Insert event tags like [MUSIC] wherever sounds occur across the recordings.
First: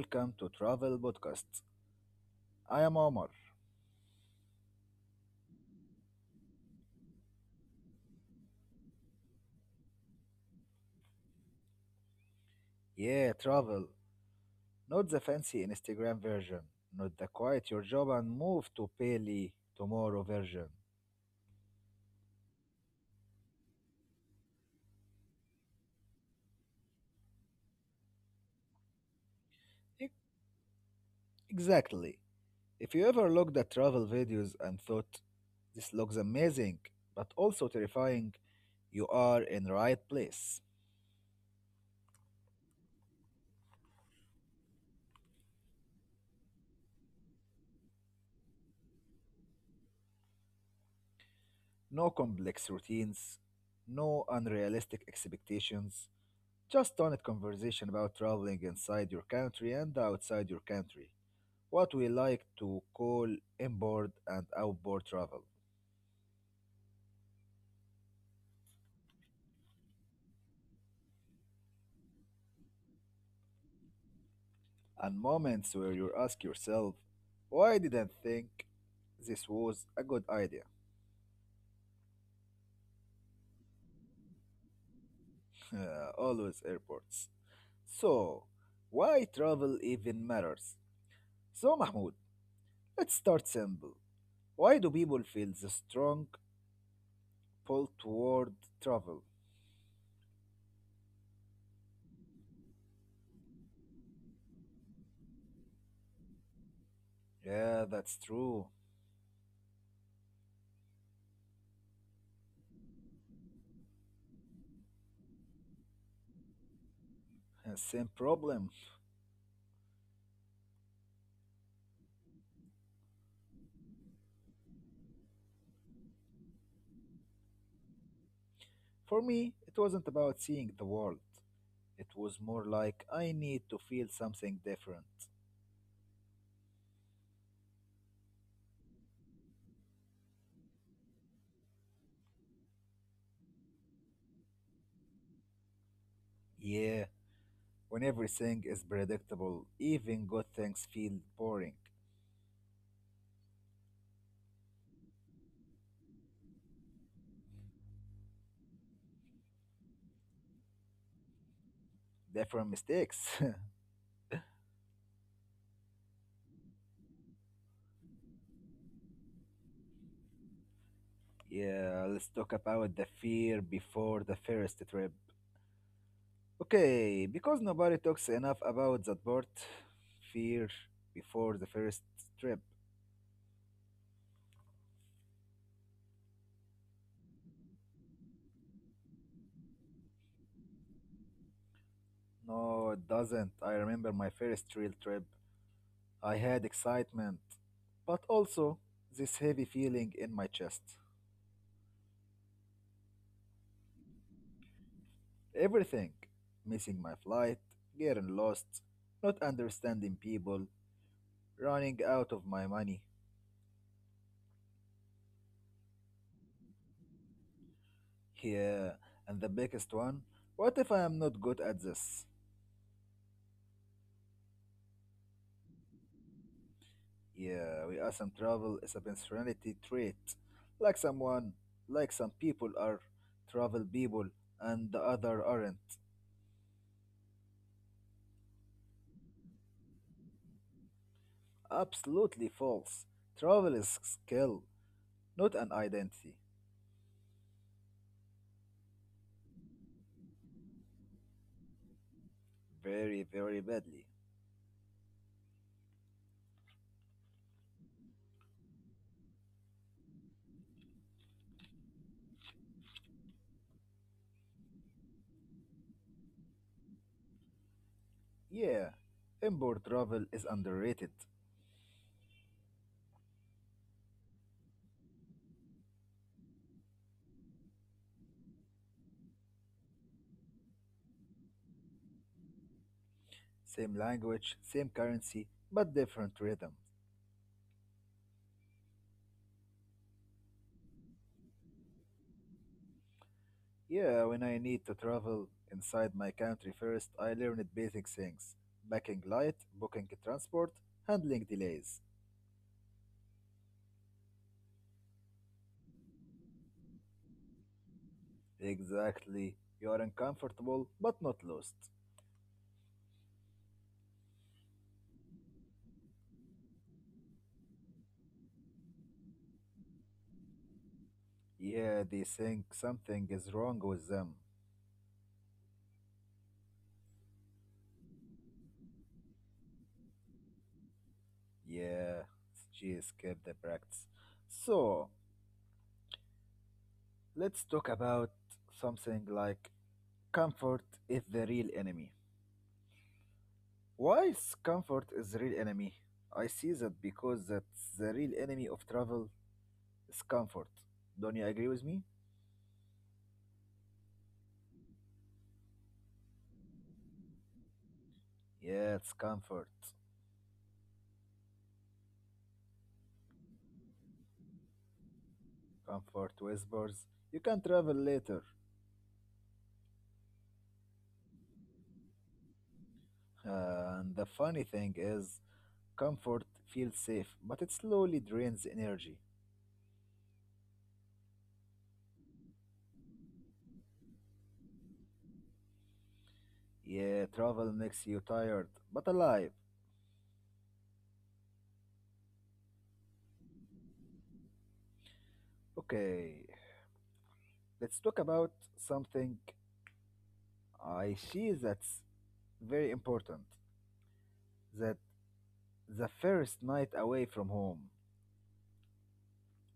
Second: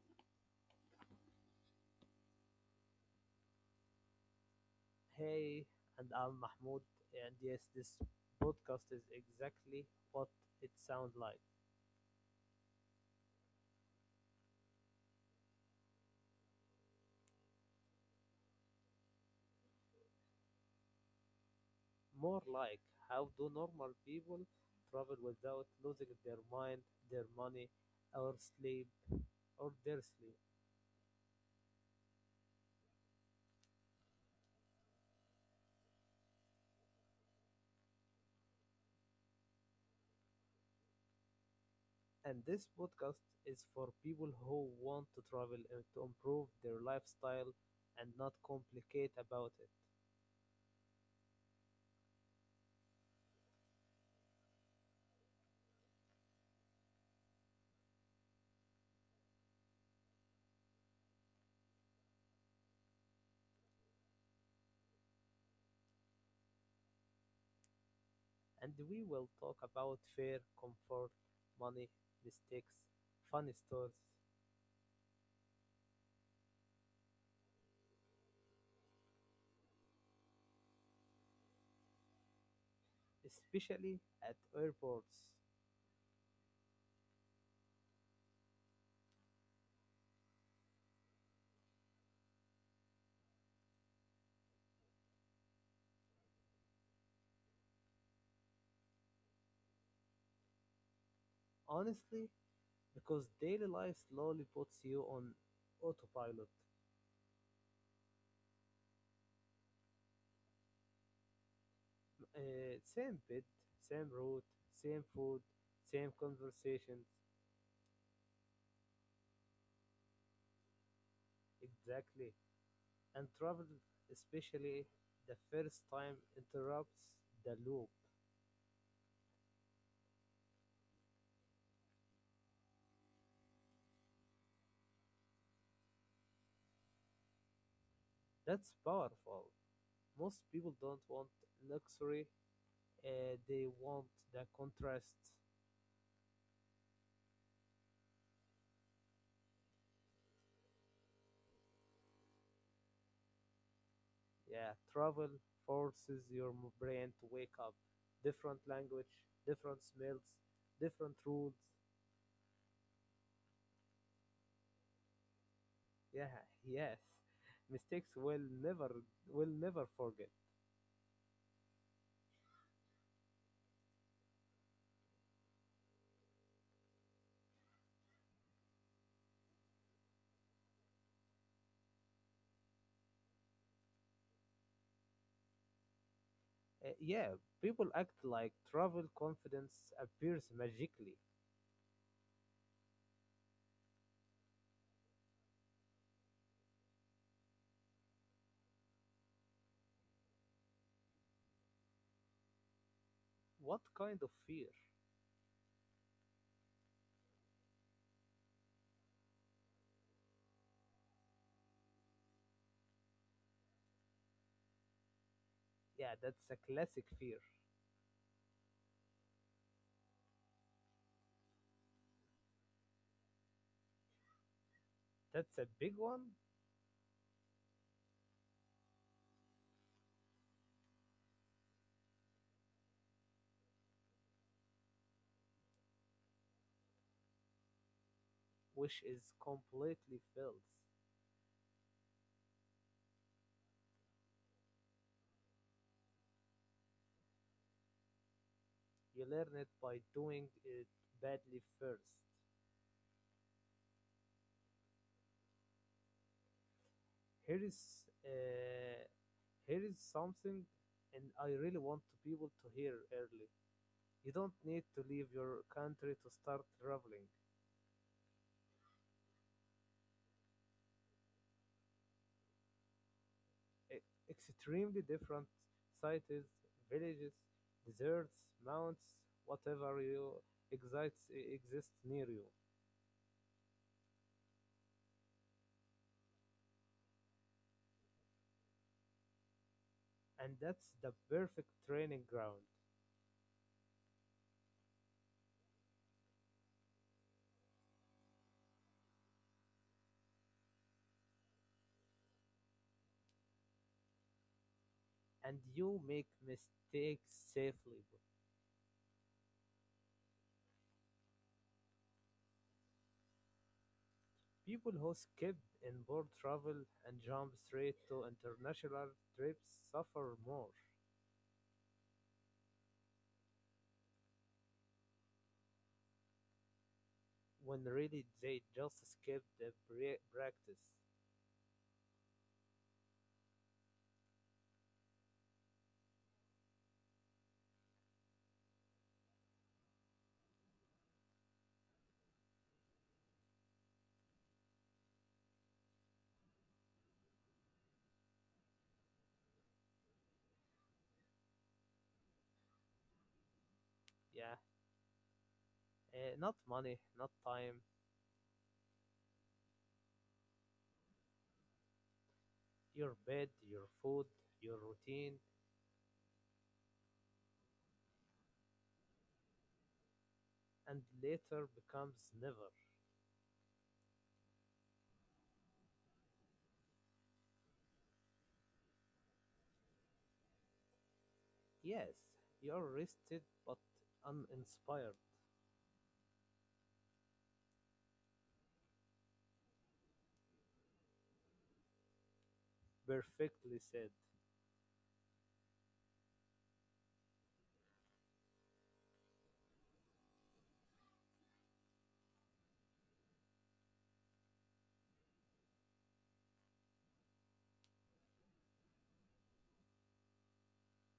welcome to Travel Podcast. I am Omar. Hey, and I'm Mahmoud, and yes, this podcast is exactly what it sounds like. Yeah, travel. Not the fancy Instagram version, not the quiet your job and move to Pele tomorrow version. More like how do normal people travel without losing their mind, their money, or sleep, or their sleep. E- Exactly. If you ever looked at travel videos and thought, this looks amazing, but also terrifying, you are in right place. And this podcast is for people who want to travel and to improve their lifestyle and not complicate about it. No complex routines, no unrealistic expectations, just honest conversation about traveling inside your country and outside your country. What we like to call inboard and outboard travel. And we will talk about fair, comfort, money, mistakes, funny stories And moments where you ask yourself, why didn't think this was a good idea? especially at airports. [LAUGHS] Always airports. So, why travel even matters? So, Mahmoud, let's start simple. Why do people feel the strong pull toward travel? Honestly, because daily life slowly puts you on autopilot. Yeah, that's true. Same bed, same route, same food, same conversations. [LAUGHS] Same problem. Exactly. And travel, especially the first time, interrupts the loop. For me, it wasn't about seeing the world. It was more like I need to feel something different. That's powerful. Most people don't want luxury, they want the contrast. Yeah, when everything is predictable, even good things feel boring. Yeah, travel forces your brain to wake up. Different language, different smells, different rules. Different mistakes. [LAUGHS] Yeah, yes. Mistakes will never forget. Yeah, let's talk about the fear before the first trip. Okay, because nobody talks enough about that part. Fear before the first trip. Yeah, people act like travel confidence appears magically. No, it doesn't. I remember my first real trip. I had excitement, but also this heavy feeling in my chest. What kind of fear? Everything missing my flight, getting lost, not understanding people, running out of my money. Yeah, that's a classic fear. Yeah, and the biggest one what if I am not good at this? That's a big one, Yeah, we are some travel is a personality trait. Like someone, like some people are travel people and the other aren't. which is completely false. Absolutely false. Travel is skill, not an identity. You learn it by doing it badly first. Very, very badly. Here is uh, here is something, and I really want to people to hear early. You don't need to leave your country to start traveling. Yeah, import travel is underrated. Extremely different cities, villages, deserts, mountains, whatever you excites exists near you, Same language, same currency, but different rhythm. and that's the perfect training ground. Yeah, when I need to travel inside my country first, I learned basic things backing light, booking transport, handling delays. And you make mistakes safely. Exactly. You are uncomfortable, but not lost. People who skip inboard travel and jump straight to international trips suffer more, Yeah, they think something is wrong with them. when really they just skip the practice. Yeah, she escaped the practice. So, let's talk about something like comfort is the real enemy. Whilst comfort is the real enemy, I see that because that's the real enemy of travel is comfort. Don't you agree with me? Yeah, not money, not time, Yeah, it's comfort. your bed, your food, your routine, Comfort whispers, you can travel later. and later becomes never. And the funny thing is, comfort feels safe, but it slowly drains energy. Yes, you're rested but uninspired. Yeah, travel makes you tired, but alive. Perfectly said. Okay, let's talk about something I see that's very important the the first night away from home,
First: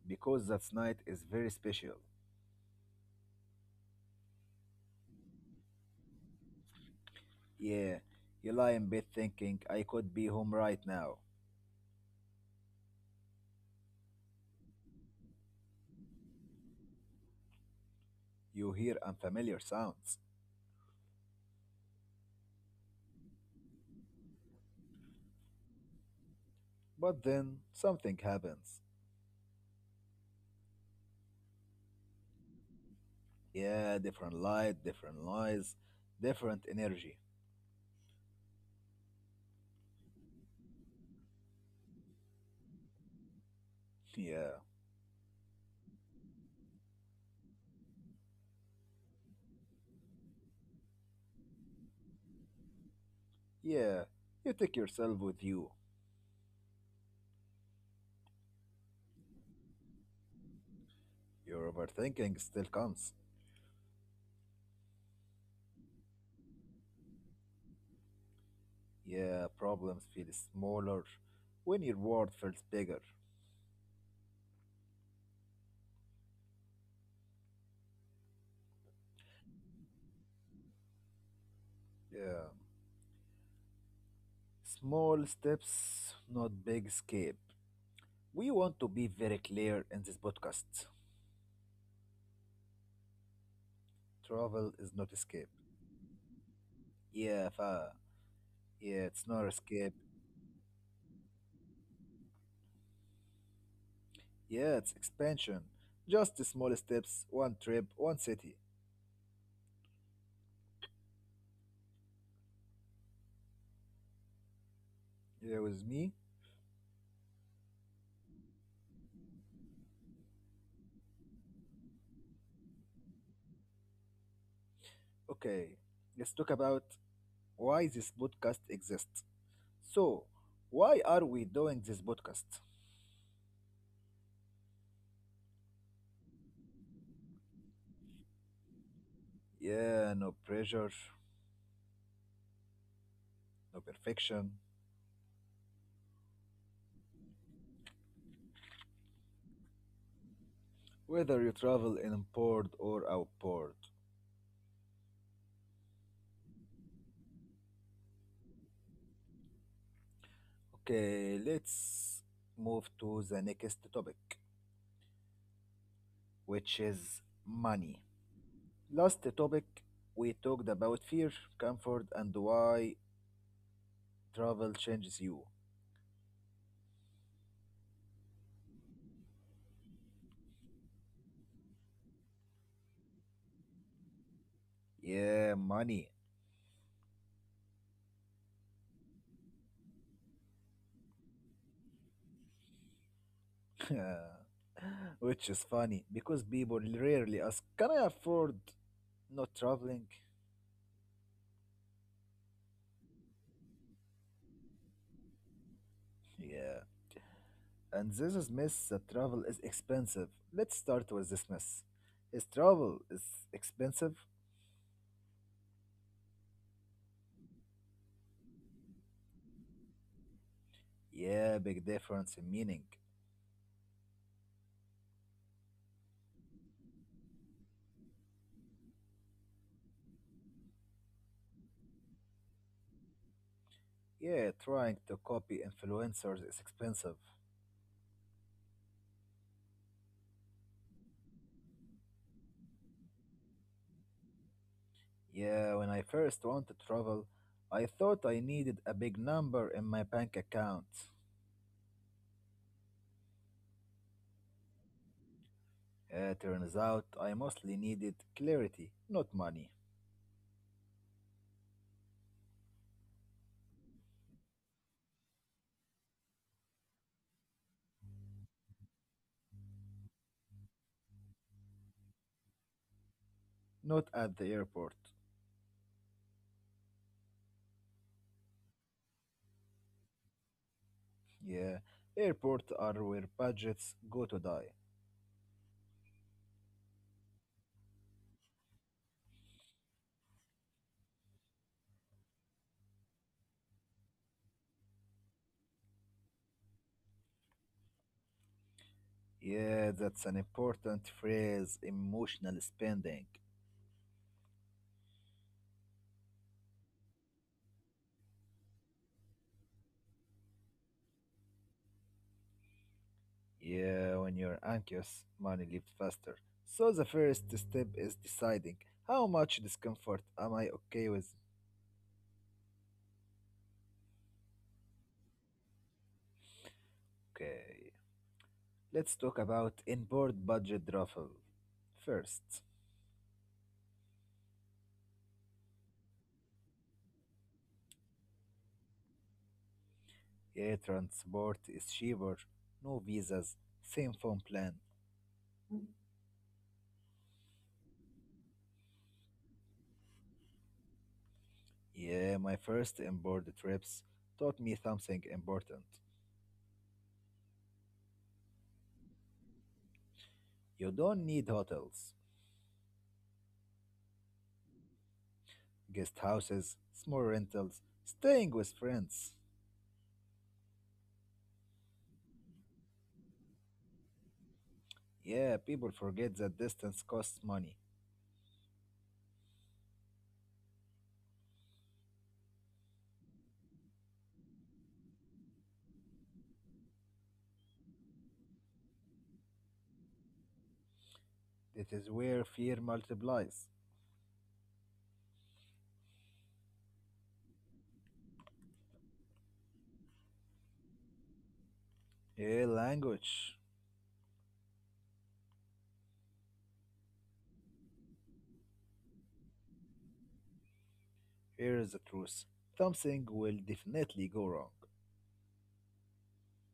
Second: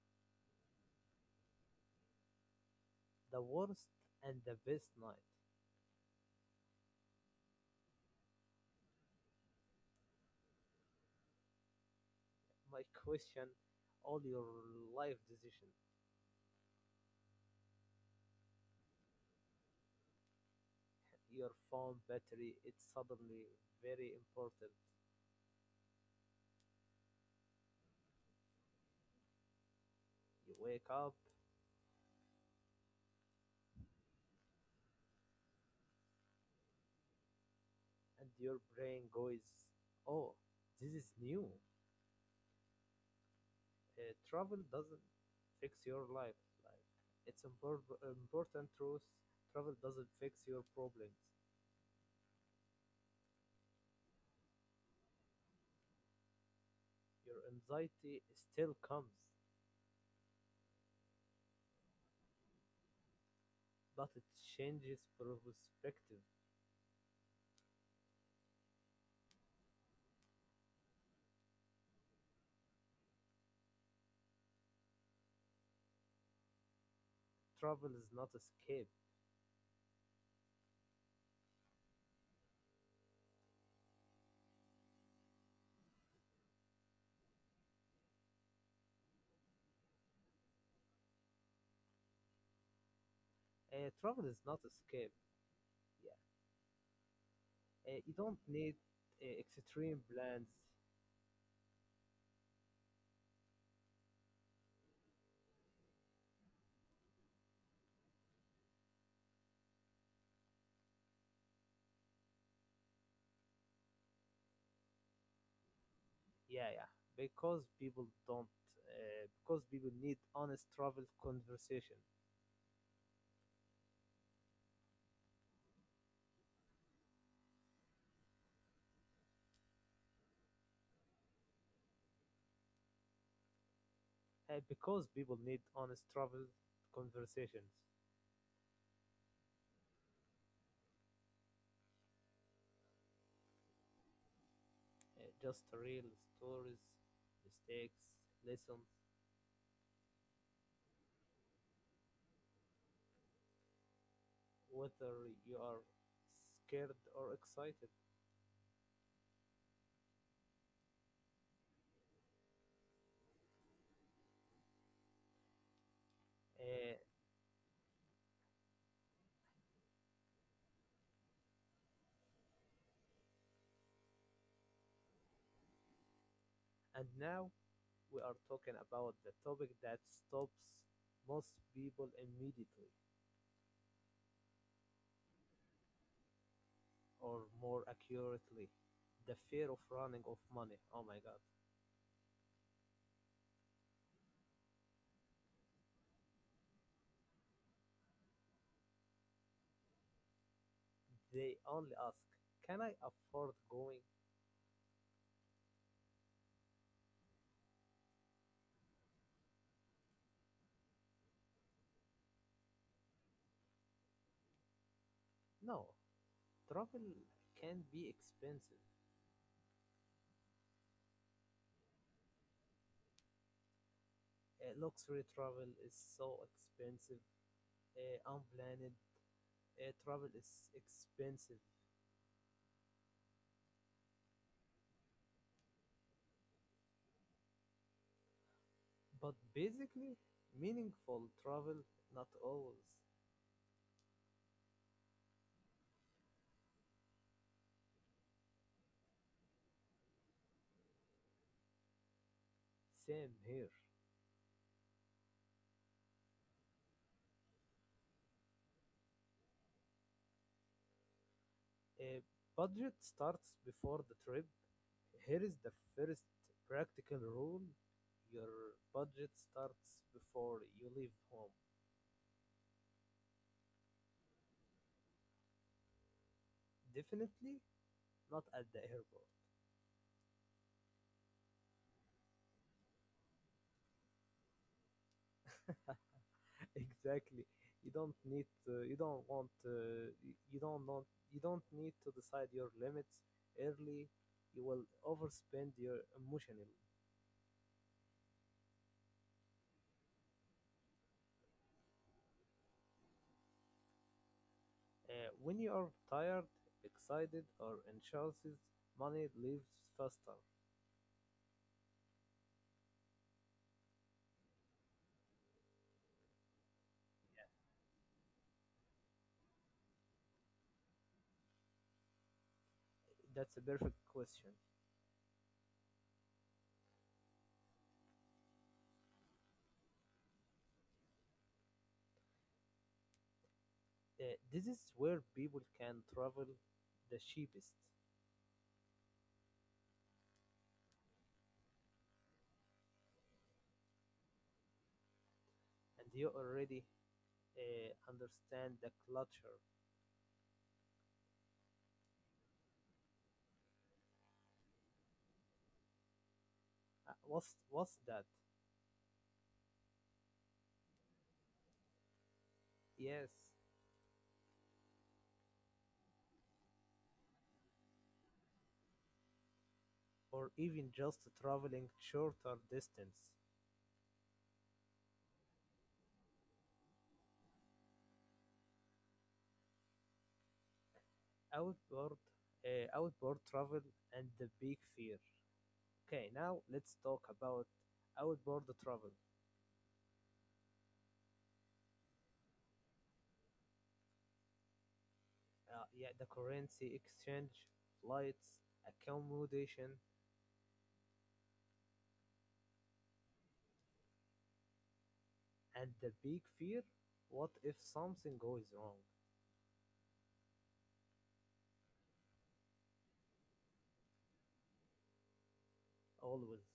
because that night is very special. The worst and the best night. Yeah, you lie in bed thinking, I could be home right now. My [LAUGHS] question all your life decisions. You hear unfamiliar sounds. Your phone battery its suddenly very important. But then something happens. You wake up Yeah, different light, different noise, different energy. [LAUGHS] and your brain goes, "Oh, this is new." Travel Yeah, doesn't fix your life. Like it's important truth. Travel doesn't fix your problems. yeah, you take yourself with you. Your anxiety still comes, Your overthinking still comes. but it changes perspective. Yeah, problems feel smaller when your world feels bigger. Travel is not escape. Yeah. Small steps, not big escape. We want to be very clear in this podcast. Travel is not Travel escape. is not escape. Yeah, Yeah, fa. you don't need Yeah, it's not escape. extreme plans Yeah, it's expansion. Just the small steps, one trip, one city. Here with me. yeah yeah because people don't because people need honest travel conversation Okay, let's talk about why this podcast exists. So, why are we doing this podcast? Because people need honest travel conversations Yeah, no pressure, no perfection. Just real stories mistakes lessons Whether you travel inboard or outboard. whether you are scared or excited Okay, let's move to the next topic, which uh, is money. Last topic we talked about fear, comfort, and why travel changes you. and now we are talking about the topic that stops most people immediately Yeah, money. or more accurately the fear of running of money oh my god. [LAUGHS] Which is funny because people rarely ask, can I afford not traveling? They only ask, "Can I afford going?" Yeah. And this is myth that travel is expensive. Let's start with this myth. Is travel is expensive? No, travel can be expensive. Yeah, big difference in meaning. Luxury travel is so expensive. Unplanned travel is expensive. Yeah, trying to copy influencers is expensive. But basically, meaningful travel not always. Yeah, when I first wanted to travel, I thought I needed a big number in my bank account. Same here. Turns out I mostly needed clarity, not money. A budget starts before the trip. Here is the first practical rule your budget starts before you leave home. Not at the airport. Definitely not at the airport. Yeah, airports are where budgets go to die. [LAUGHS] Exactly you don't need you don't want you don't want you don't need to decide your limits early you will overspend your emotionally Yeah, that's an important phrase emotional spending. When you are tired excited or anxious money leaves faster Yeah, when you're anxious, money leaves faster. So the first step is deciding how much discomfort am I okay with? that's a perfect question Okay, let's talk about inboard budget travel first. This is where people can travel the cheapest Yeah, transport is cheaper, no visas, same phone plan. and you already understand the culture Yeah, my first inboard trips taught me something important. What's that You don't need hotels, yes guest houses, small rentals, staying with friends. or even just traveling shorter distance. Yeah, people forget that distance costs money. Outboard, outboard travel and the big fear. Okay, now let's talk about outboard travel. That is where fear multiplies. Yeah, the currency exchange, flights, accommodation, Yeah, language. and the big fear. What if something goes wrong? Here is the truth. Something will definitely go wrong. Always,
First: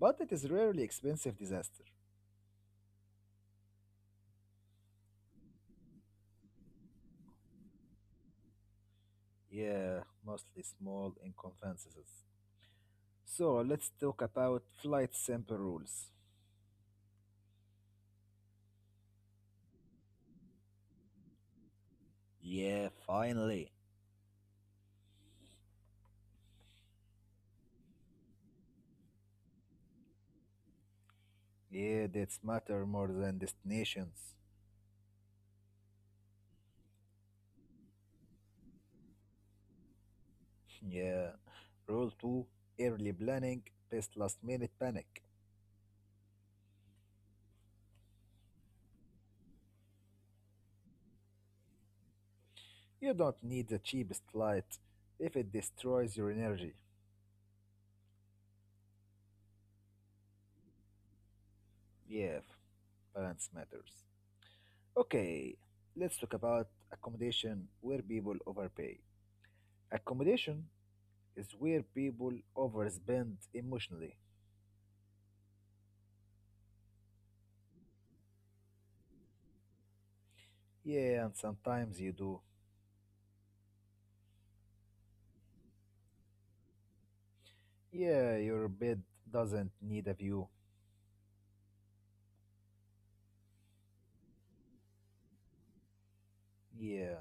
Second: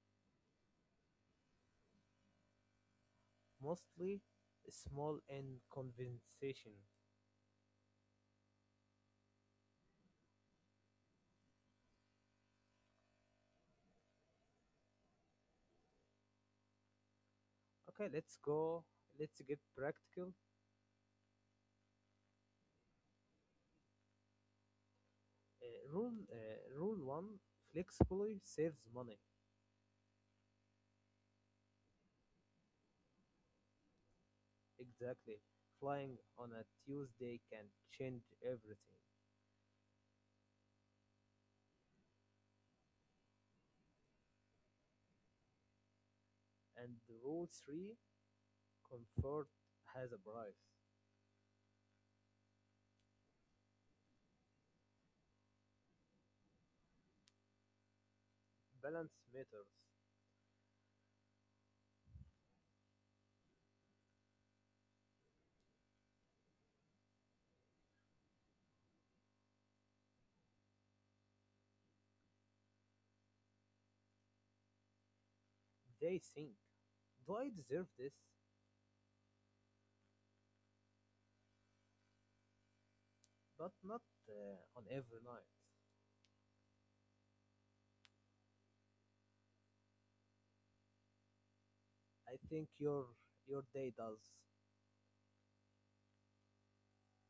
But it is rarely expensive disaster. mostly small and conversation. Yeah, mostly small inconveniences. So let's talk about flight sample rules. Okay, let's go. Let's get practical. Yeah, finally. Rule one: flexibly saves money. Yeah, that's matter more than destinations. Exactly. Flying on a Tuesday can change everything. [LAUGHS] Yeah. Rule 2, early planning, best last minute panic. And rule three comfort has a price. You don't need the cheapest flight if it destroys your energy. Balance matters. Yeah, balance matters. Okay, let's talk about accommodation where people overpay. Accommodation is where people overspend emotionally. They think, do I deserve this? Yeah, and sometimes you do. But not on every night. Yeah, your bed doesn't need a view. I think your day does Yeah.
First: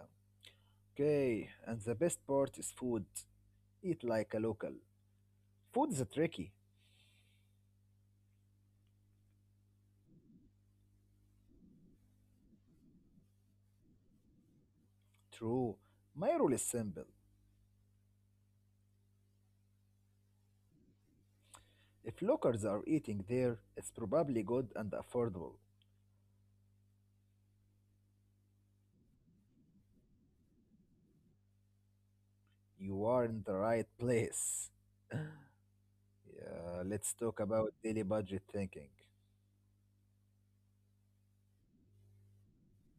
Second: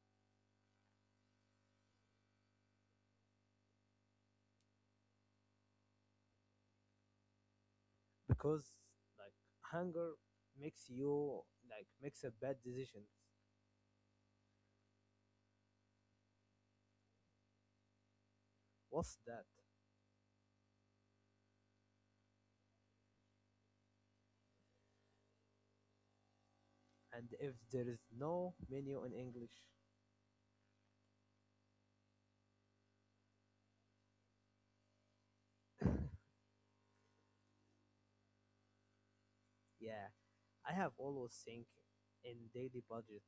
Okay, and the best part is food. Eat like a local. Food is tricky. because like hunger makes you like makes a bad decisions. True. My rule is simple. What's that? If locals are eating there, it's probably good and affordable. And if there is no menu in English, You are in the right place. [LAUGHS] [LAUGHS] Yeah, let's talk about daily budget thinking. yeah, I have always think in daily budget.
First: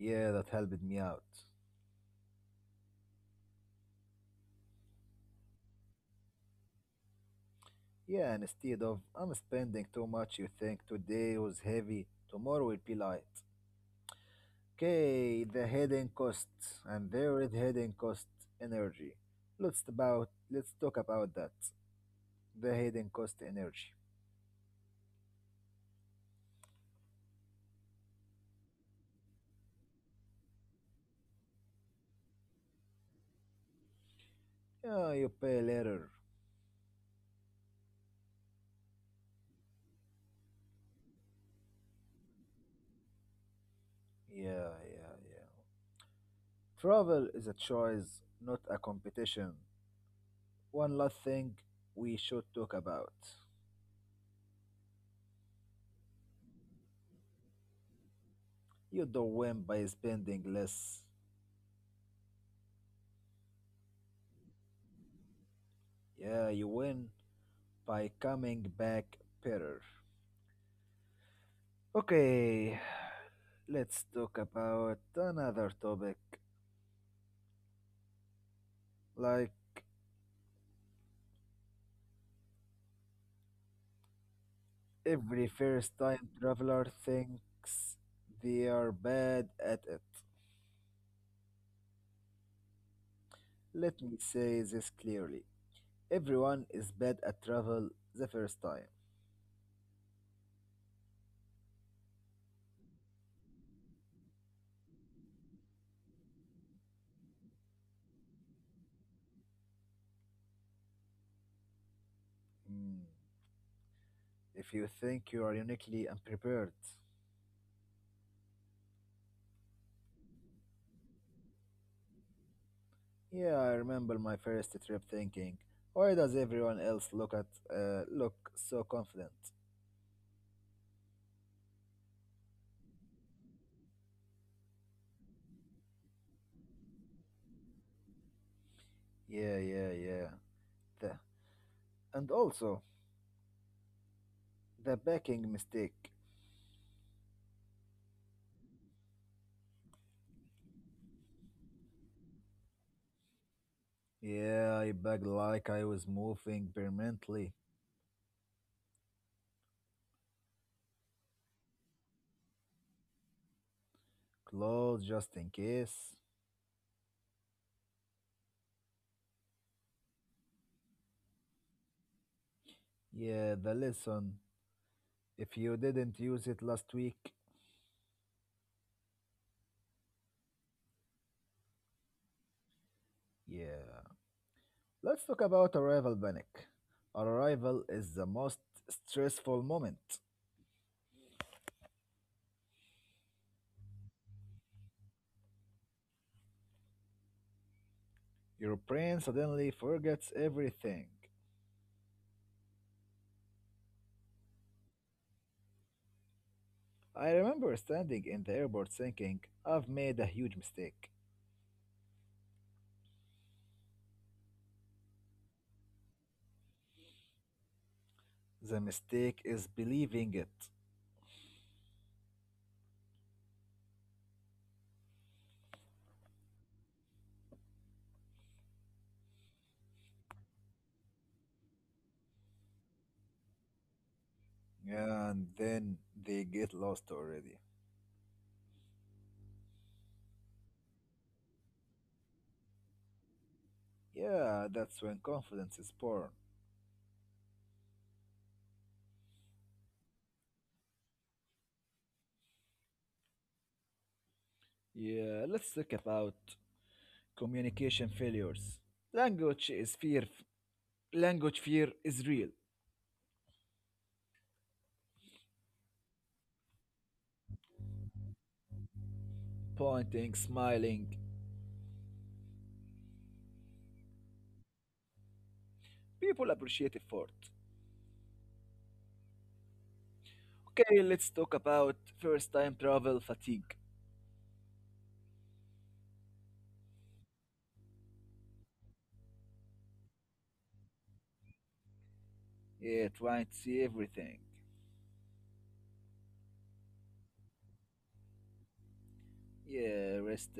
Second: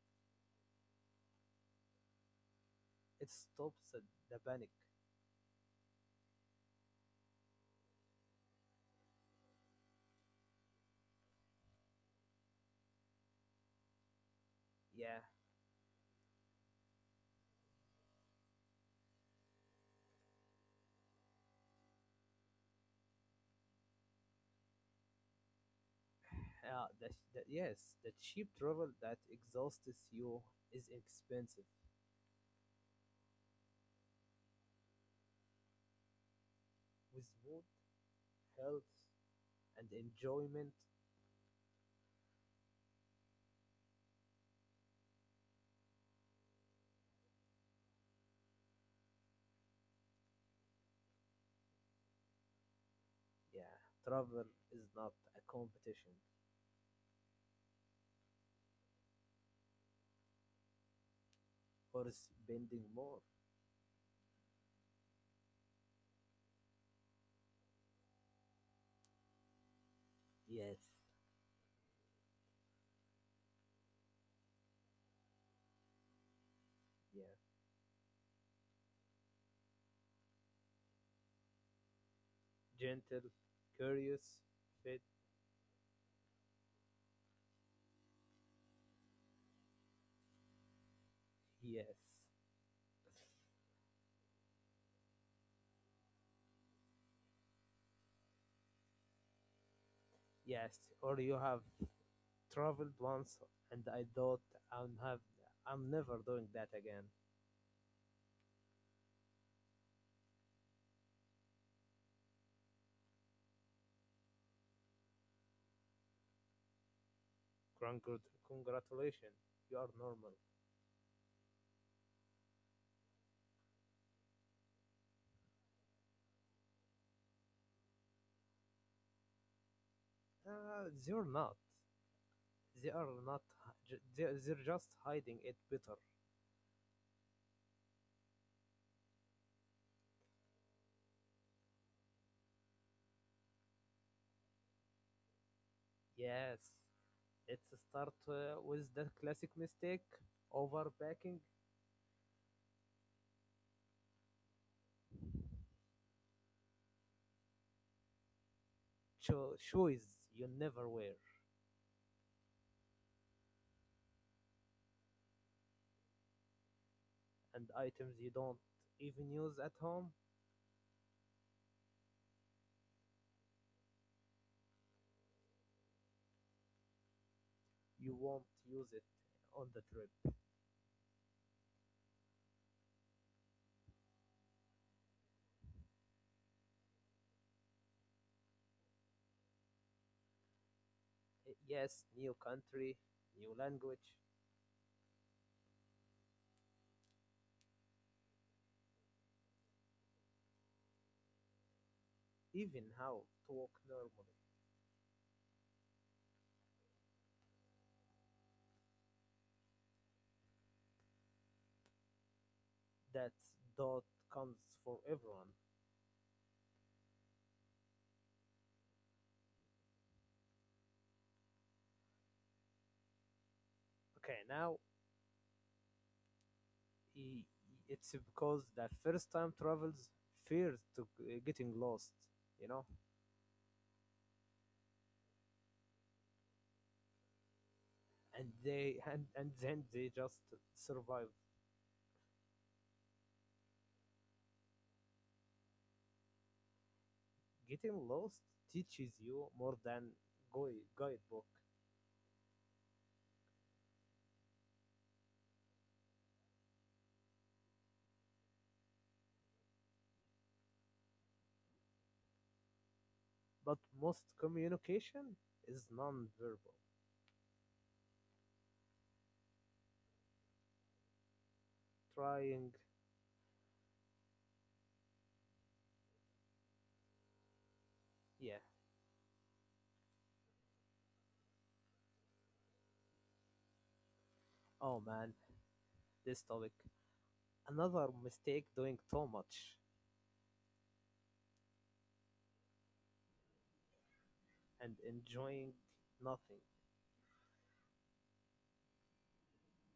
Yeah, that helped me out. It stops the panic. Yeah, and instead of I'm spending too much, you think today was heavy, tomorrow will be light. Okay, Yeah, the hidden costs and there is hidden cost energy. Let's talk about that. The hidden cost energy. uh, the, the, yes, the cheap travel that exhausts you is expensive. Yeah, you pay later. With food, health, and enjoyment, Yeah. Travel is a choice, not a competition. One last thing we should talk about. yeah, travel is not a competition You don't win by spending less. for spending more. Yeah, you win by coming back better. Yes, Okay, [SIGHS] let's talk about another topic. yeah, Like gentle, curious, every fit. first time traveler thinks they are bad at it. Yes, Let me say this clearly. Everyone is bad at travel the first time. yes, or you have traveled once and I thought I'm have I'm never doing that again. Mm, if you think you are uniquely unprepared. Congratulations, you are normal. Yeah, I remember my first trip thinking, why does everyone else look at look so confident? Uh, they're not. They are not. They're just hiding it better. Yeah. The, and also the packing mistake. Yes, let's start with the classic mistake: overpacking Yeah, I begged like I was moving permanently. Shoes you never wear Clothes just in case. and items you don't even use at home. Yeah, the lesson. If you didn't use it last week, You won't use it on the trip. yeah. Let's talk about arrival panic. Arrival is the most stressful moment. Yes, new country, new language, Your brain suddenly forgets everything. even how to walk normally. I remember standing in the airport thinking, I've made a huge mistake. That dot comes for everyone. The mistake is believing it. Okay, now i- it's because that first time travels fears to getting lost, you know, And then they get lost already. and and then they just survive. Yeah, that's when confidence is born. Getting lost teaches you more than guidebook, Yeah, let's talk about communication failures. Language is fear. Language fear is real. but most communication is non-verbal. Pointing, smiling. Trying, People appreciate effort. yeah. Okay, let's talk about first time travel fatigue. Oh man, this topic. Another mistake doing too much. Yeah, trying to see everything. And enjoying nothing. Yeah, rest,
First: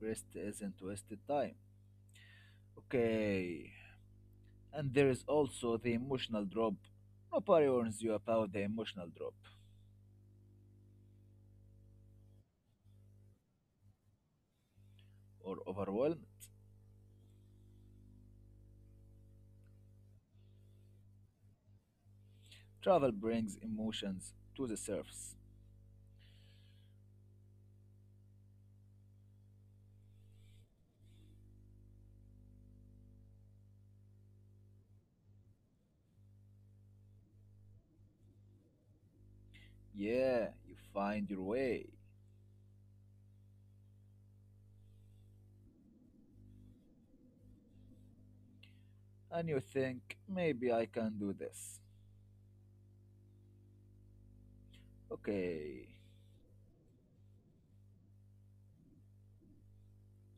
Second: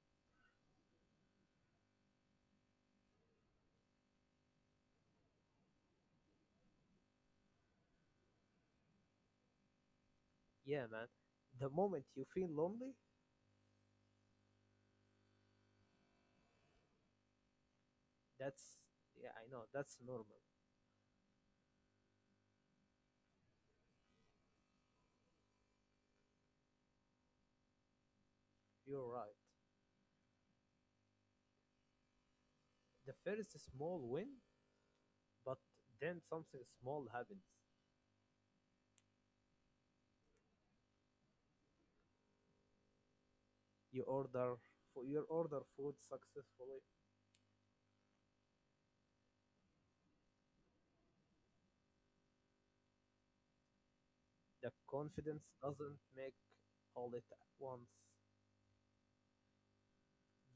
rest isn't wasted time. Okay, and there is also the emotional drop. Nobody warns you about the emotional drop Yeah, man. The moment you feel lonely, or overwhelmed. that's yeah, I know that's normal. Travel brings emotions to the surface. You're right. The first small win, but then something small happens. Yeah, you find your way. You order for you order food successfully. And you think, maybe I can do this. The confidence Okay, doesn't make all it at once.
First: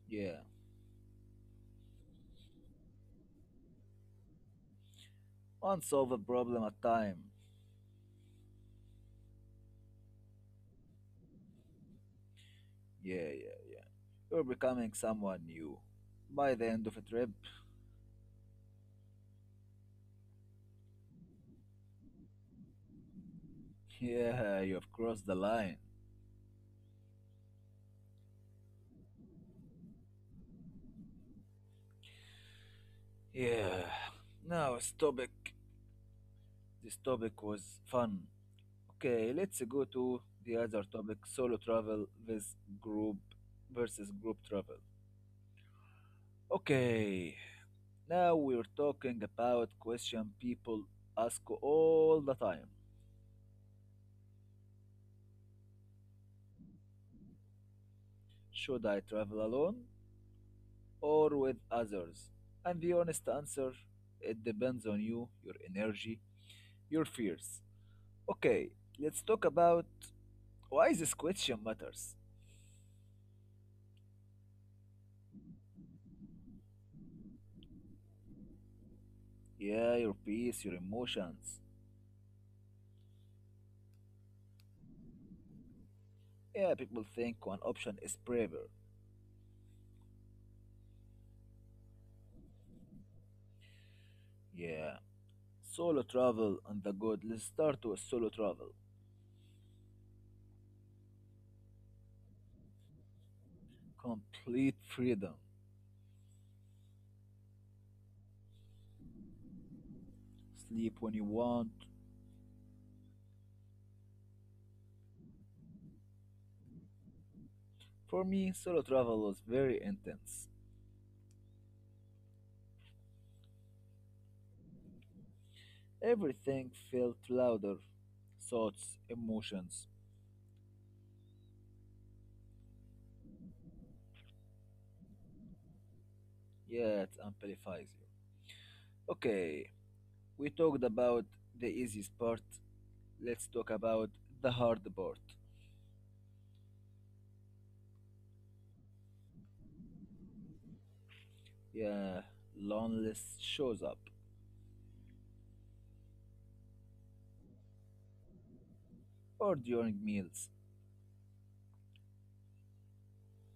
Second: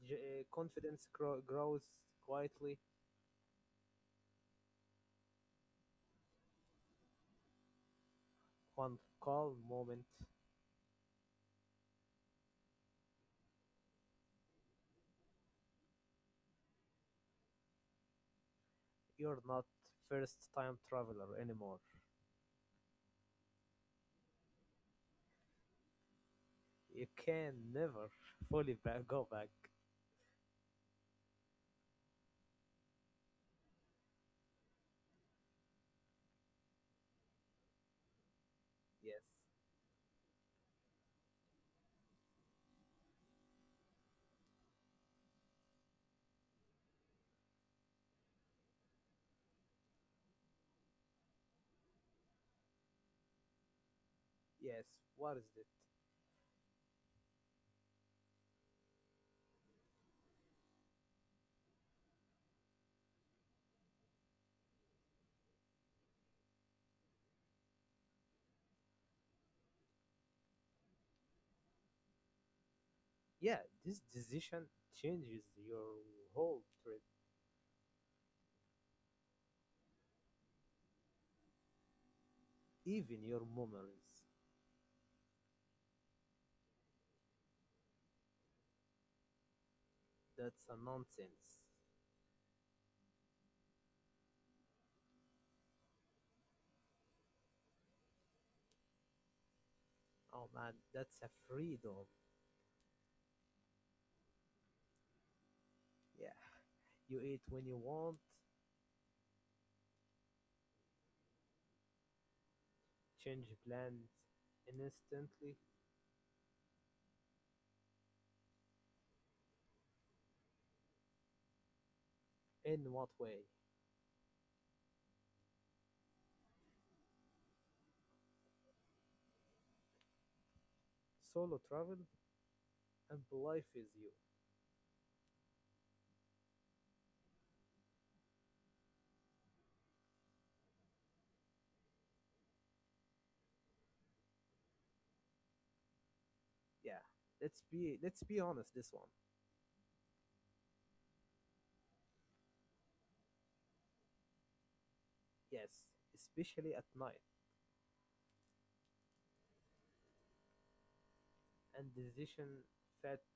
Yeah. Grows quietly. Unsolve a problem at time. One calm moment. Yeah, yeah. You're becoming someone new. By the end of a trip, You're not first time traveler anymore. yeah, you have crossed the line. You can never fully [LAUGHS] go back. Yeah. Now, this topic. This topic was fun. Okay, Yes, let's go to the other topic solo travel with group versus group travel. Okay, now we're talking about question people ask all the time. yes. What is it? Should I travel alone or with others? And the honest answer, it depends on you, your energy, your fears. Okay, let's talk about why this question matters. Yeah, this decision changes your whole trip, Yeah, your peace, your emotions. even your memories. Yeah, people think one option is braver. That's a nonsense. Yeah. Solo travel on the good. Let's start with solo travel. Oh man, that's a freedom. Complete freedom. Yeah, you eat when you want, Sleep when you want, change plans instantly. for me, solo travel was very intense. In what way? Everything felt louder. Thoughts, emotions. Solo travel and life is you. Yet amplifies you. Okay, we talked about the easiest part. Let's talk about the hard part. Yeah, let's be honest. This one, Yeah, loneliness shows up. yes, especially at night. Or during meals. And fat-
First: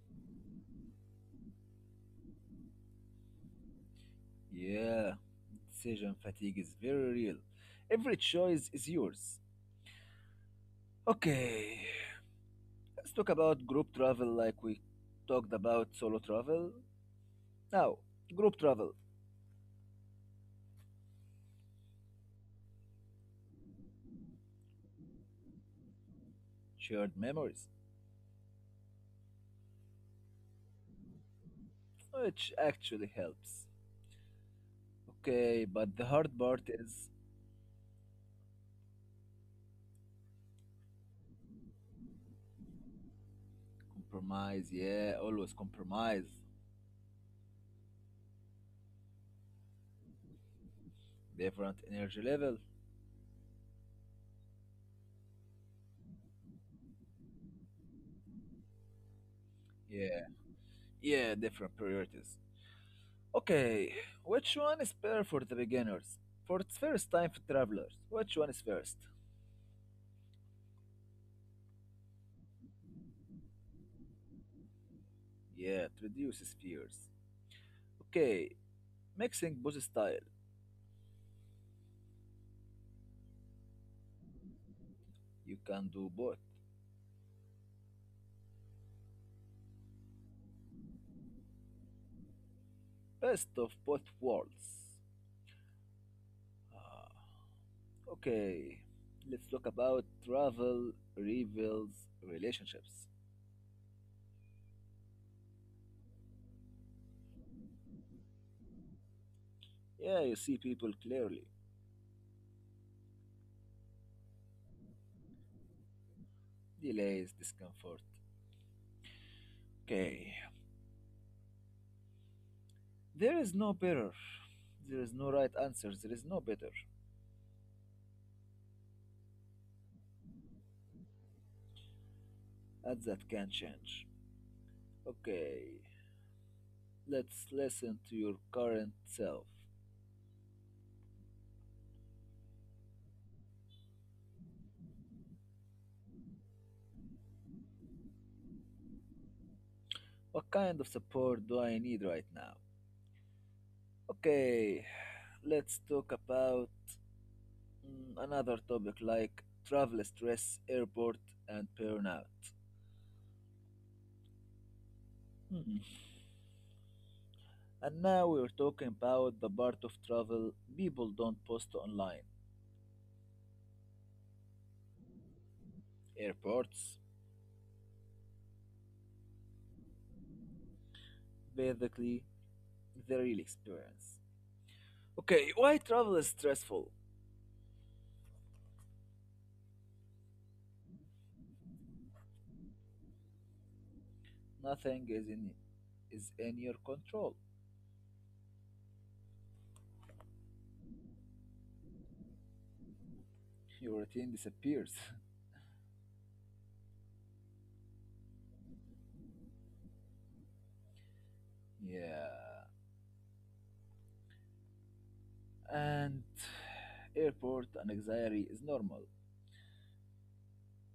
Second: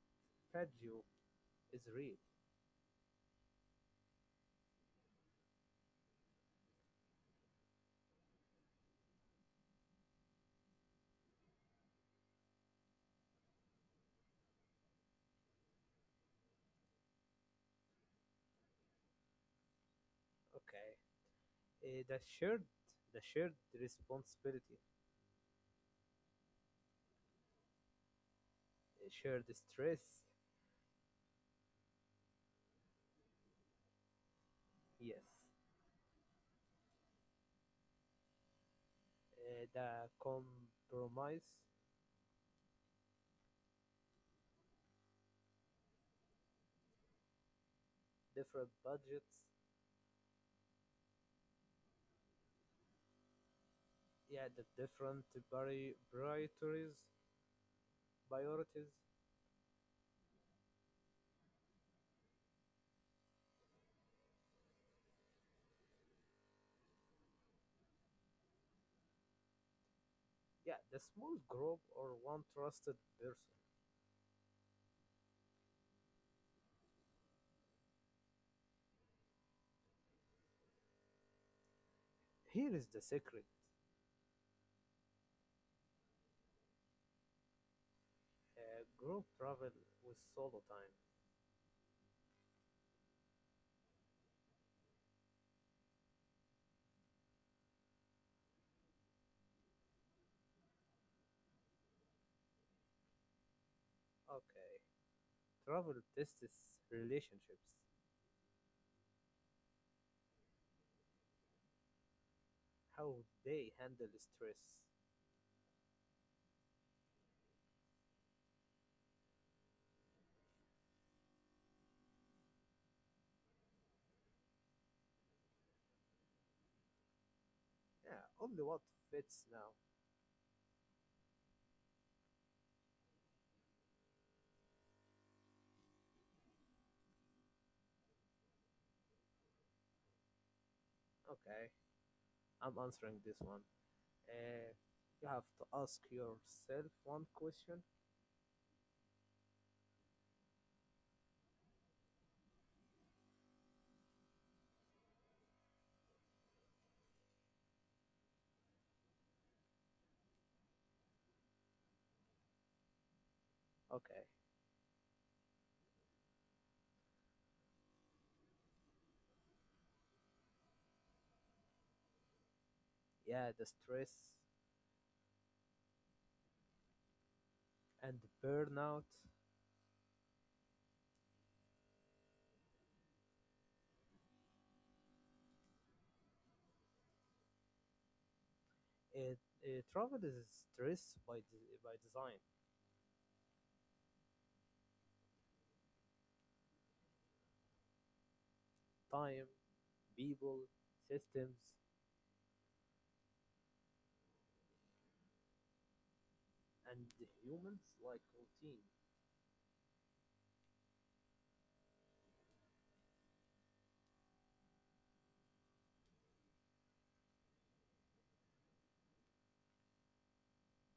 fatigue is real. Yeah, decision fatigue is very real. Every choice is yours. Okay, let's talk about group travel like we talked about solo travel. Now, group travel. Okay, Eh, the shared the shared responsibility, Shared memories, shared stress. which actually helps. Yes, Okay, but the hard part is the compromise, compromise. Yeah, always compromise. different budgets. Different energy level. Yeah, the priorities, priorities. Yeah, yeah, different priorities. Okay, which one is better for the beginners? For its first time for travelers, which one is first? Yeah, the small group or one trusted person. Yeah, it reduces fears. Okay, mixing both style. Here is the secret: You can do both. Group travel with solo time. Best of both worlds. Ah, okay, let's talk about travel reveals relationships. Okay, travel tests relationships. Yeah, you see people clearly. How they handle stress. Delays, discomfort. Okay, there is no better. There is no right answer. There is no better. Yeah, only what fits now. And that can change. Okay, let's listen to your current self. Okay, I'm answering this one. Uh, you have to ask yourself one question. What kind of support do I need right now? Okay, let's talk about mm, another topic like travel stress, airport, and burnout. Okay, Hmm. And now we're talking about the part of travel people don't post online yeah, the stress airports, and burnout. basically, the real experience. Okay, why travel is stressful? It travel is stress by by design. Nothing is in, Is in your control. Time, people, systems, Your routine disappears. and the humans like routine. [LAUGHS] Yeah. And airport anxiety is normal.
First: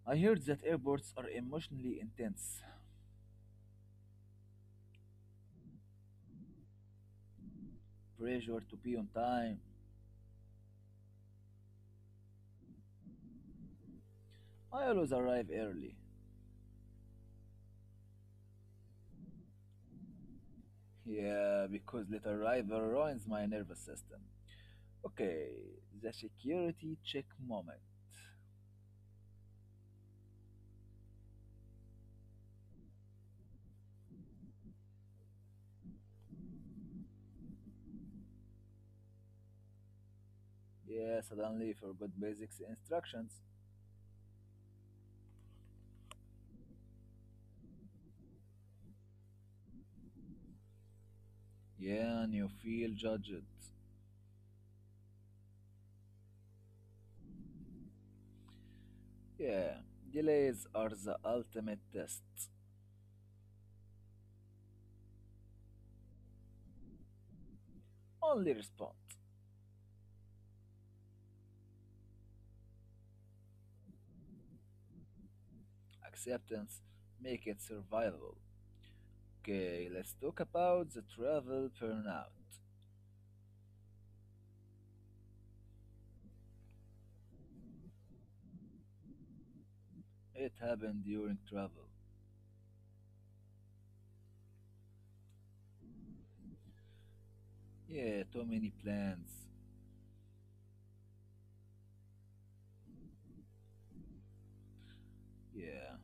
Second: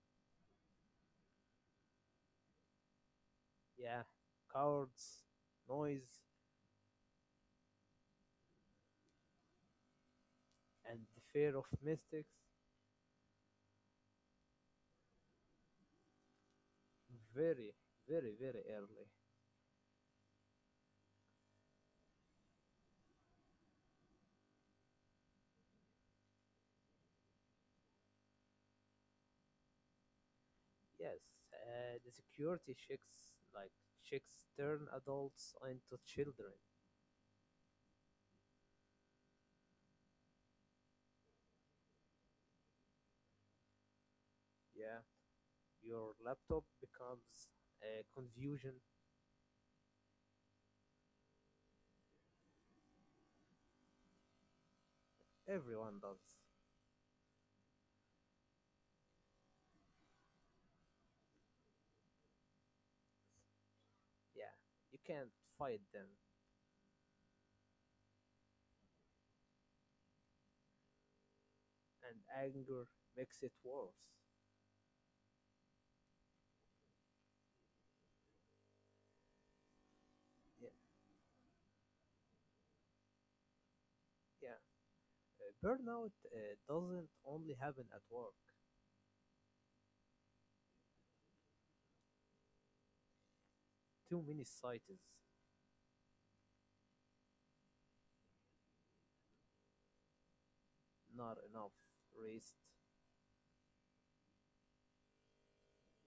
I heard that airports are emotionally intense. Yeah, cowards, noise, Pressure to be on time. and the fear of mistakes I always arrive early. very, very, very early. Yeah, because late arrival ruins my nervous system. Okay, the security check moment. Yes, the security checks like checks turn adults into children. Yeah, suddenly forgot basics instructions. Yeah, your laptop becomes a confusion. Yeah, and you feel judged. Everyone does. Yeah, delays are the ultimate test. Yeah, you can't fight them, Only response, and anger makes it worse. acceptance, make it survivable. Okay, let's talk Yeah, about the travel burnout. yeah. Burnout doesn't only happen at work. It happened during travel. Too many sites, Yeah, too many plans. not enough rest. Yeah.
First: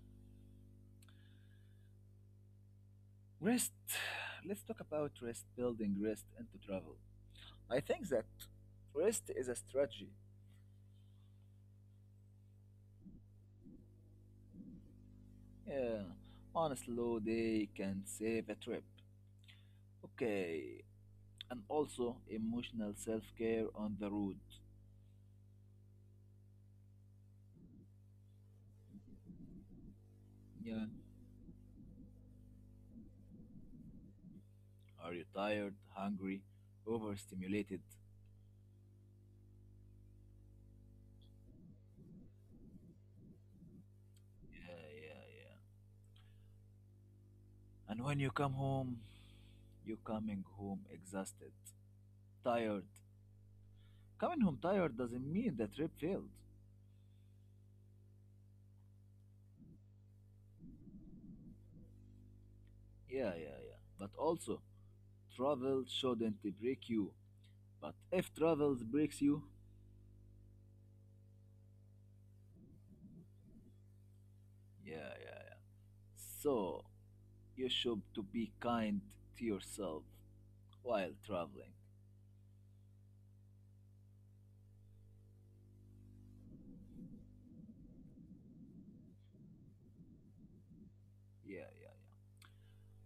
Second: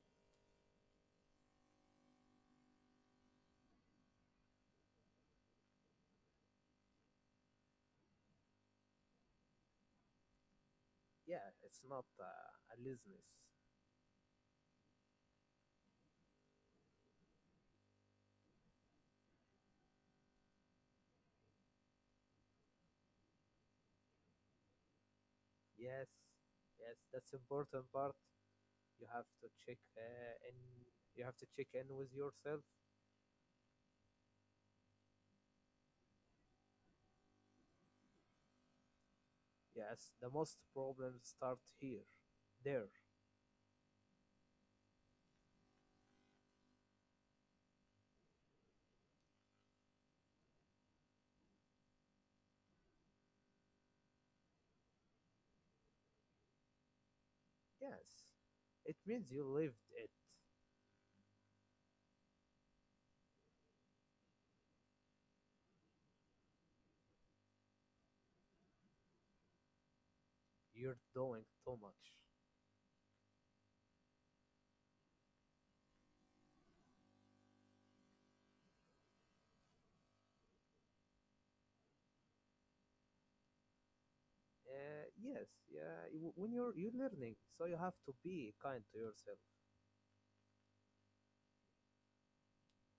Rest. Let's talk about rest, building rest into travel. I think that rest is a strategy. Yeah, it's not a business. Yeah, on a slow day can save a trip. Okay, and also emotional self care on the road. Yes, yes, that's important part. You have to check in Yeah, you have to check in with yourself are you tired, hungry, overstimulated? yes the most problems start here there Yeah, yeah, yeah. And when you come home, you coming home exhausted, tired. Coming home tired doesn't mean the trip failed. yes it means you lived it Yeah, yeah, yeah. But also, travel shouldn't break you. But if travel breaks you, you're doing too much yeah, yeah. So you should to be kind to yourself while traveling. Yes yeah when you're learning so you have to be kind to yourself Yeah, yeah.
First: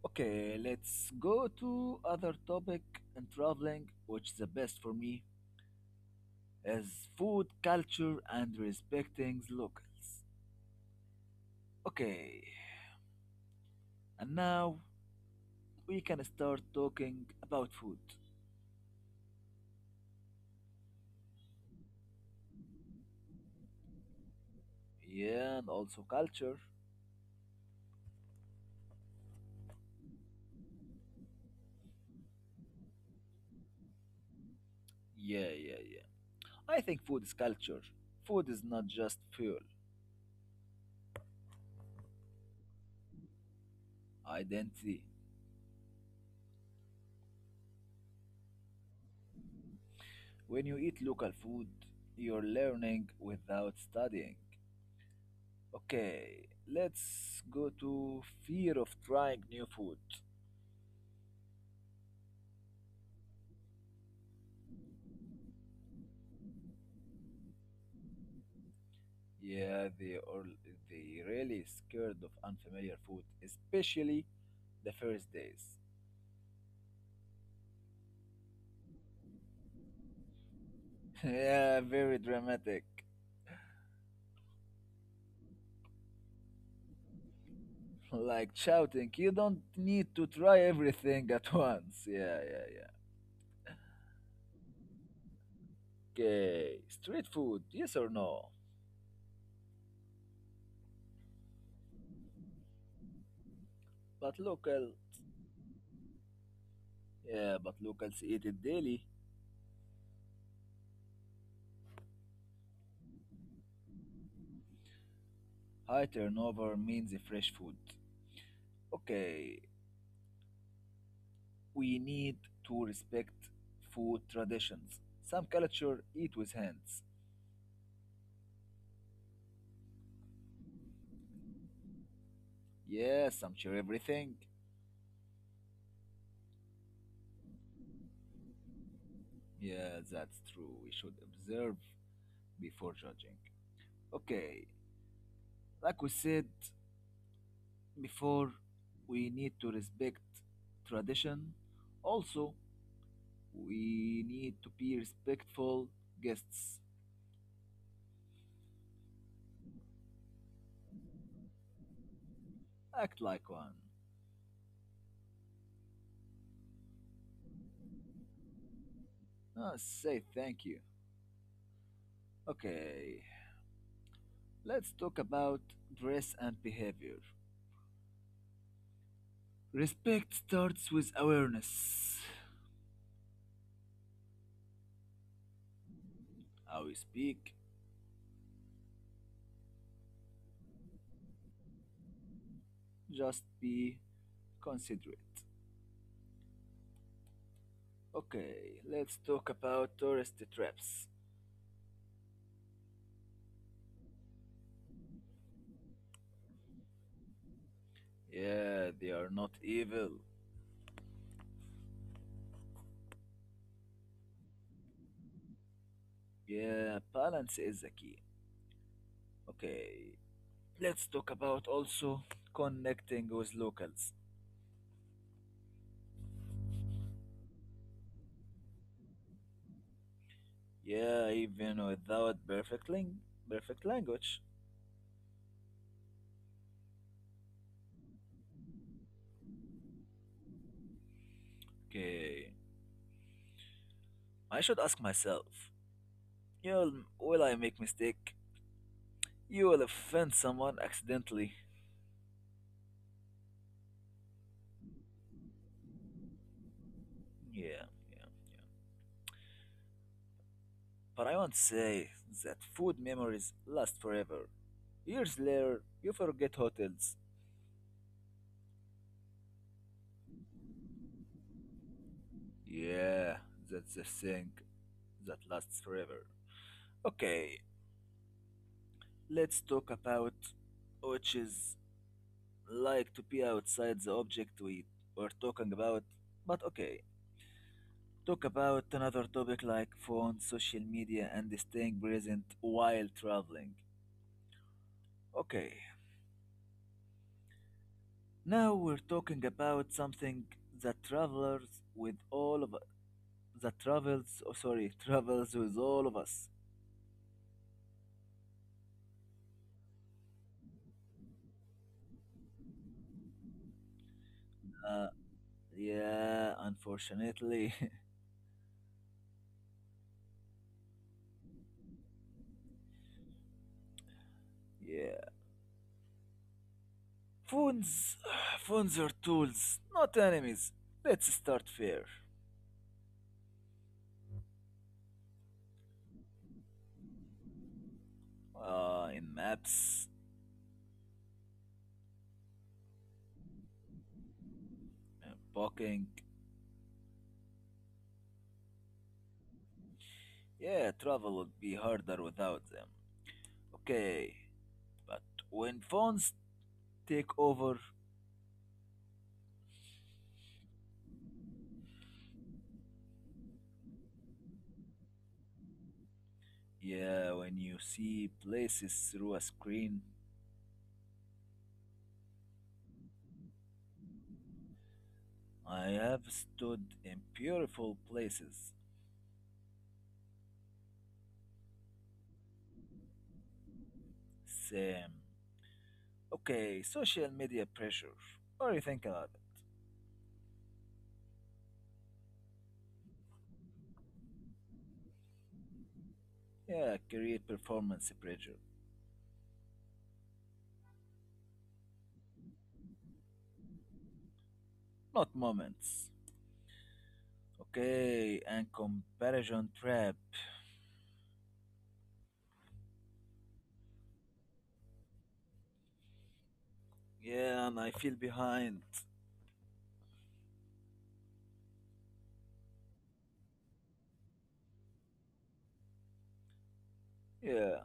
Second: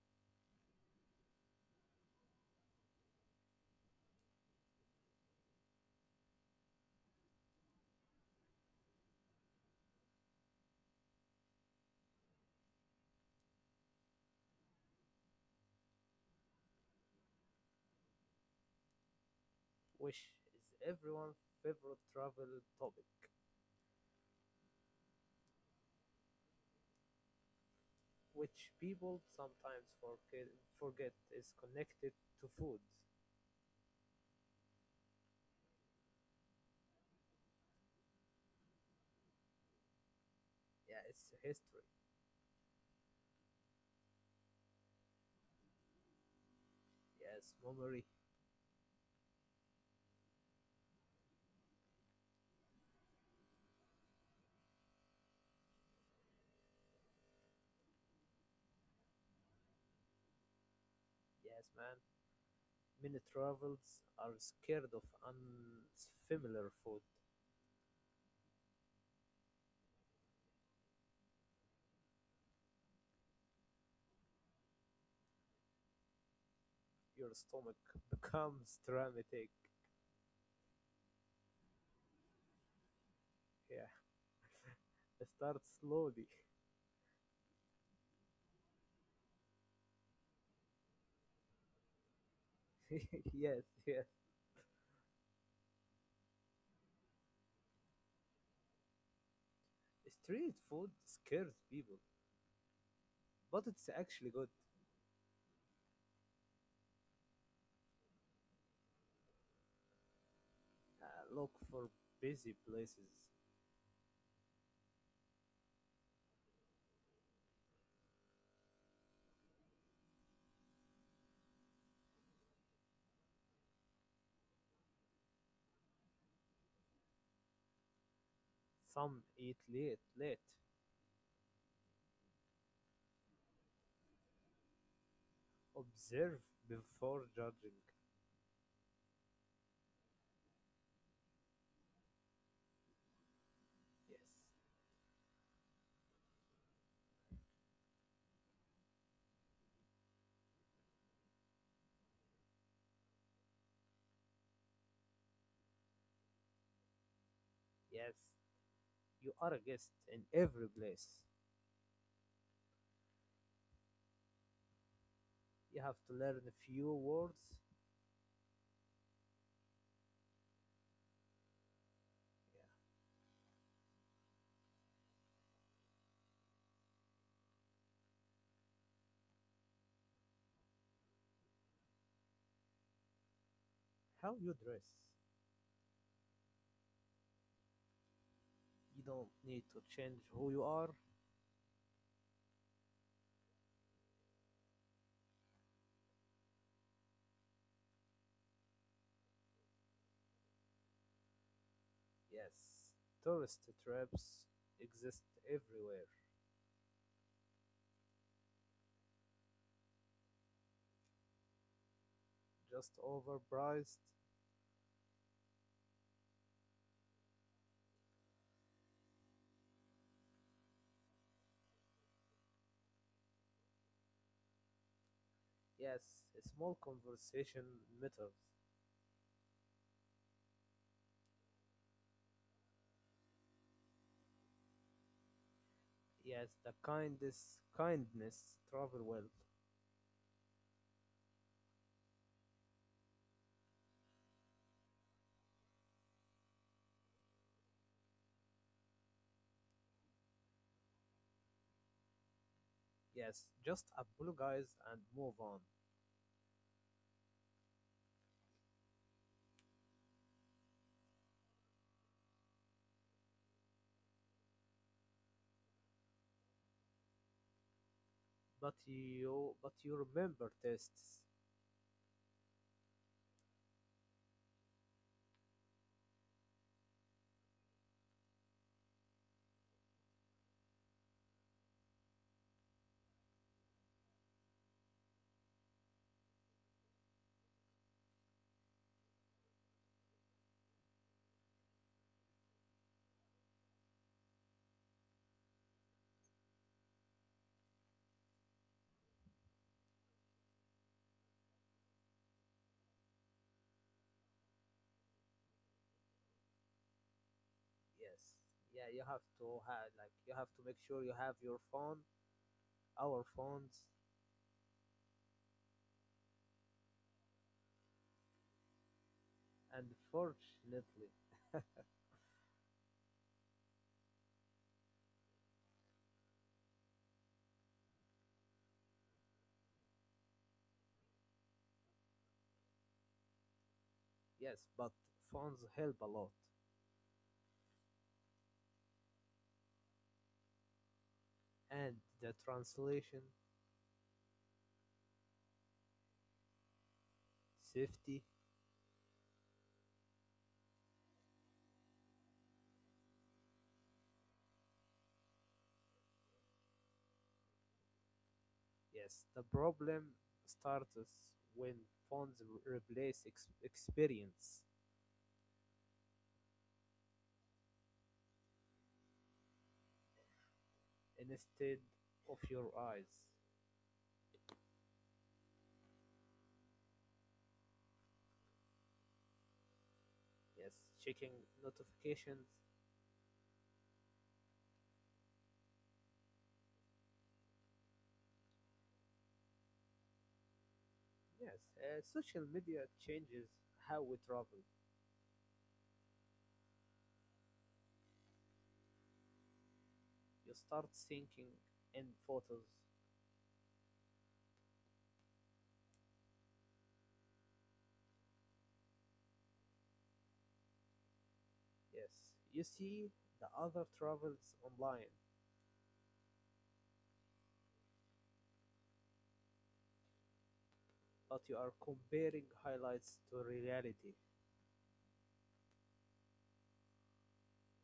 Okay, let's go to other topic in traveling, which is the best for me, is food culture and respecting locals. Okay, and now we can start talking about food. which is everyone's favorite travel topic Yeah, and also culture. which people sometimes forget is connected to food Yeah, yeah, yeah. I think food is culture. Food is not just fuel, yeah it's history identity. yes memory When you eat local food, you're learning without studying. Okay, let's go to fear of trying new food. yes man. Many travelers are scared of unfamiliar food. Yeah, they are they really scared of unfamiliar food, especially the first days. Your stomach [LAUGHS] becomes dramatic. [LAUGHS] yeah, very dramatic. [LAUGHS] Yeah. [LAUGHS] Start slowly. Like shouting, you don't need to try everything at once. Yeah, [LAUGHS] yeah, yes, yeah. yes. Okay, street food, yes or no? Street food scares people, but it's actually good. But local, yeah, but locals eat it daily. Look for busy places. High turnover means fresh food. Okay, we need to respect food traditions. Some culture eat with hands. Late. Yeah, some share everything. Observe before judging. Yeah, that's true. We should observe before judging. Yes, Okay, like we said before, we need to respect tradition. Also, we need to be respectful guests. yes. You are a guest in every place. Act like one. You have to learn a few words. Ah, say thank you. Yeah. Okay, let's talk about dress and behavior. Respect starts with awareness. How you dress. How we speak, You don't need to change who you are. just be considerate. Okay, let's talk about tourist traps. Yes, tourist traps exist everywhere, Yeah, they are not evil. just overpriced. Yeah, balance is the key. Okay, let's talk about also connecting with locals. Yes, a small conversation matters. Yeah, even without perfect, perfect language. Yes, the kindest kindness travel well. Okay, I should ask myself, yeah, will I make mistake? You will offend someone accidentally. Yes, just apologize and move on. Yeah, yeah. But I won't say that food memories last forever. Years later, you forget hotels. But you remember tests. Yeah, that's the thing that lasts forever. Okay, let's talk about which is like to be outside the object we were talking about. But okay, talk about another topic like phone, social media, and staying present while traveling. Okay, now we're talking about something that travels with all of that travels oh, sorry, [LAUGHS] travels with all of us. Yes. Yeah, you have to have you have to make sure you have your phone, our phones, Uh, yeah, unfortunately. and fortunately [LAUGHS] yeah. Phones, [SIGHS] phones are tools, not enemies. Let's start fair. yes, but phones help a lot. In maps, And the translation, in booking. safety. Yeah, travel would be harder without them. Okay, but when phones take over, Yes, the problem starts when phones replace experience yeah, when you see places through a screen, instead of your eyes. I have stood in beautiful places. Yes, checking notifications. Same. Okay, social media pressure. What do you think about Yes, social media changes how we travel. it? Yeah, career performance pressure. You start thinking in photos. Not moments. Okay, and comparison trap. Yes, you see the other travels online, Yeah, and I feel behind. but you are comparing highlights to reality. Yeah,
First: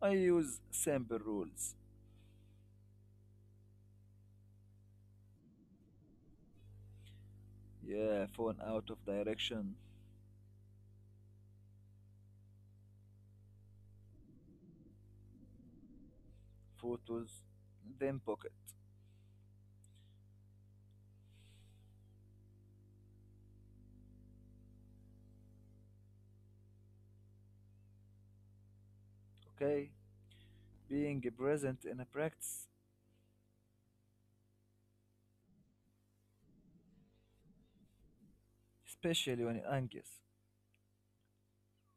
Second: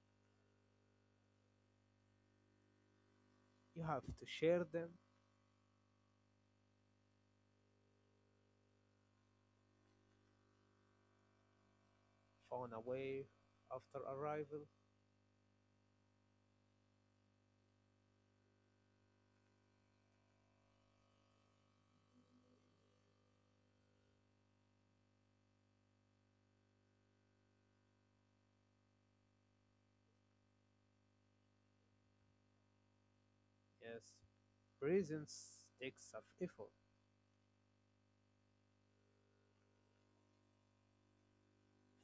I use simple rules. You have to share them, Yeah, phone out of direction, phone away after arrival. photos, then pocket. Okay, being present in a practice, Yes, presence takes some effort. especially when anxious.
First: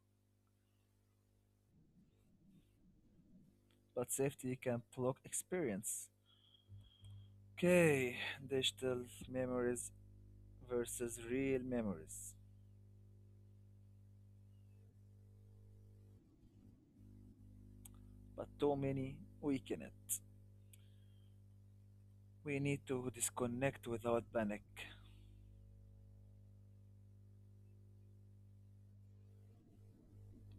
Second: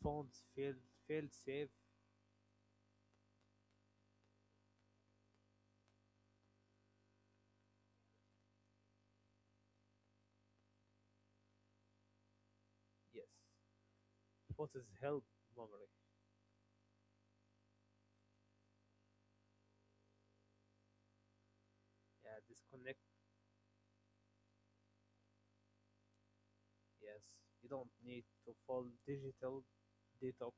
Phones fail safe. But safety can block experience. Okay, digital memories versus real memories, Yes, photos help memory. but too many weaken it. Yeah, We need disconnect. to disconnect without panic. Yes, you don't need to full digital detox.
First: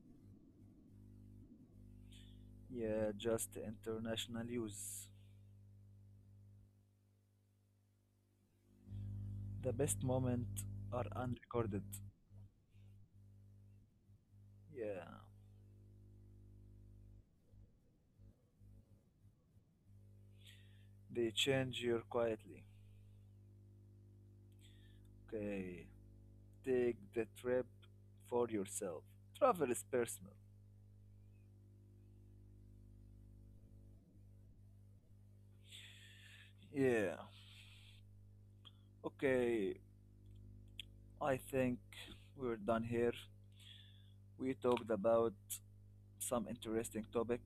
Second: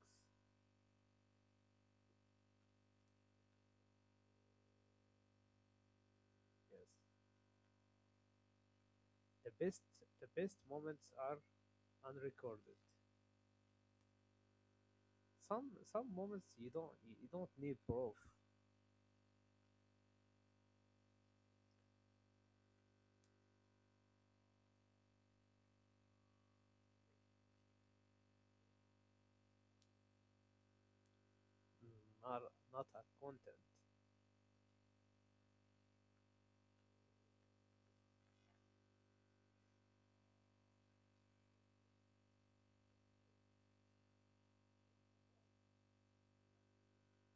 Yeah, just international use. Yes, the The best best the best moments are moments are unrecorded. unrecorded. Yeah, Some moments you don't you don't need proof. they change you quietly. Okay, take the trip for yourself. Travel is personal. Mm, not a content. Yeah, okay, I think we're done here. We talked about some interesting topic.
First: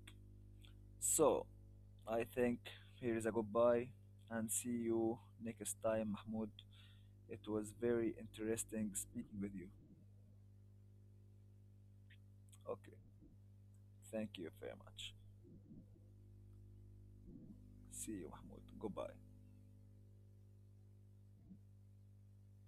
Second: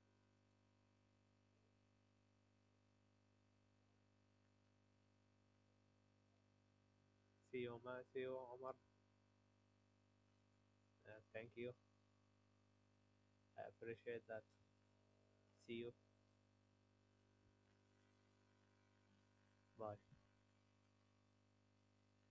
So I think here is a goodbye and see you next time, Mahmoud. It See was you, Omar. very See you, Omar. interesting speaking with you. Thank you. Okay, I appreciate thank that. you very much. See you. See you, Mahmoud. Goodbye. Bye.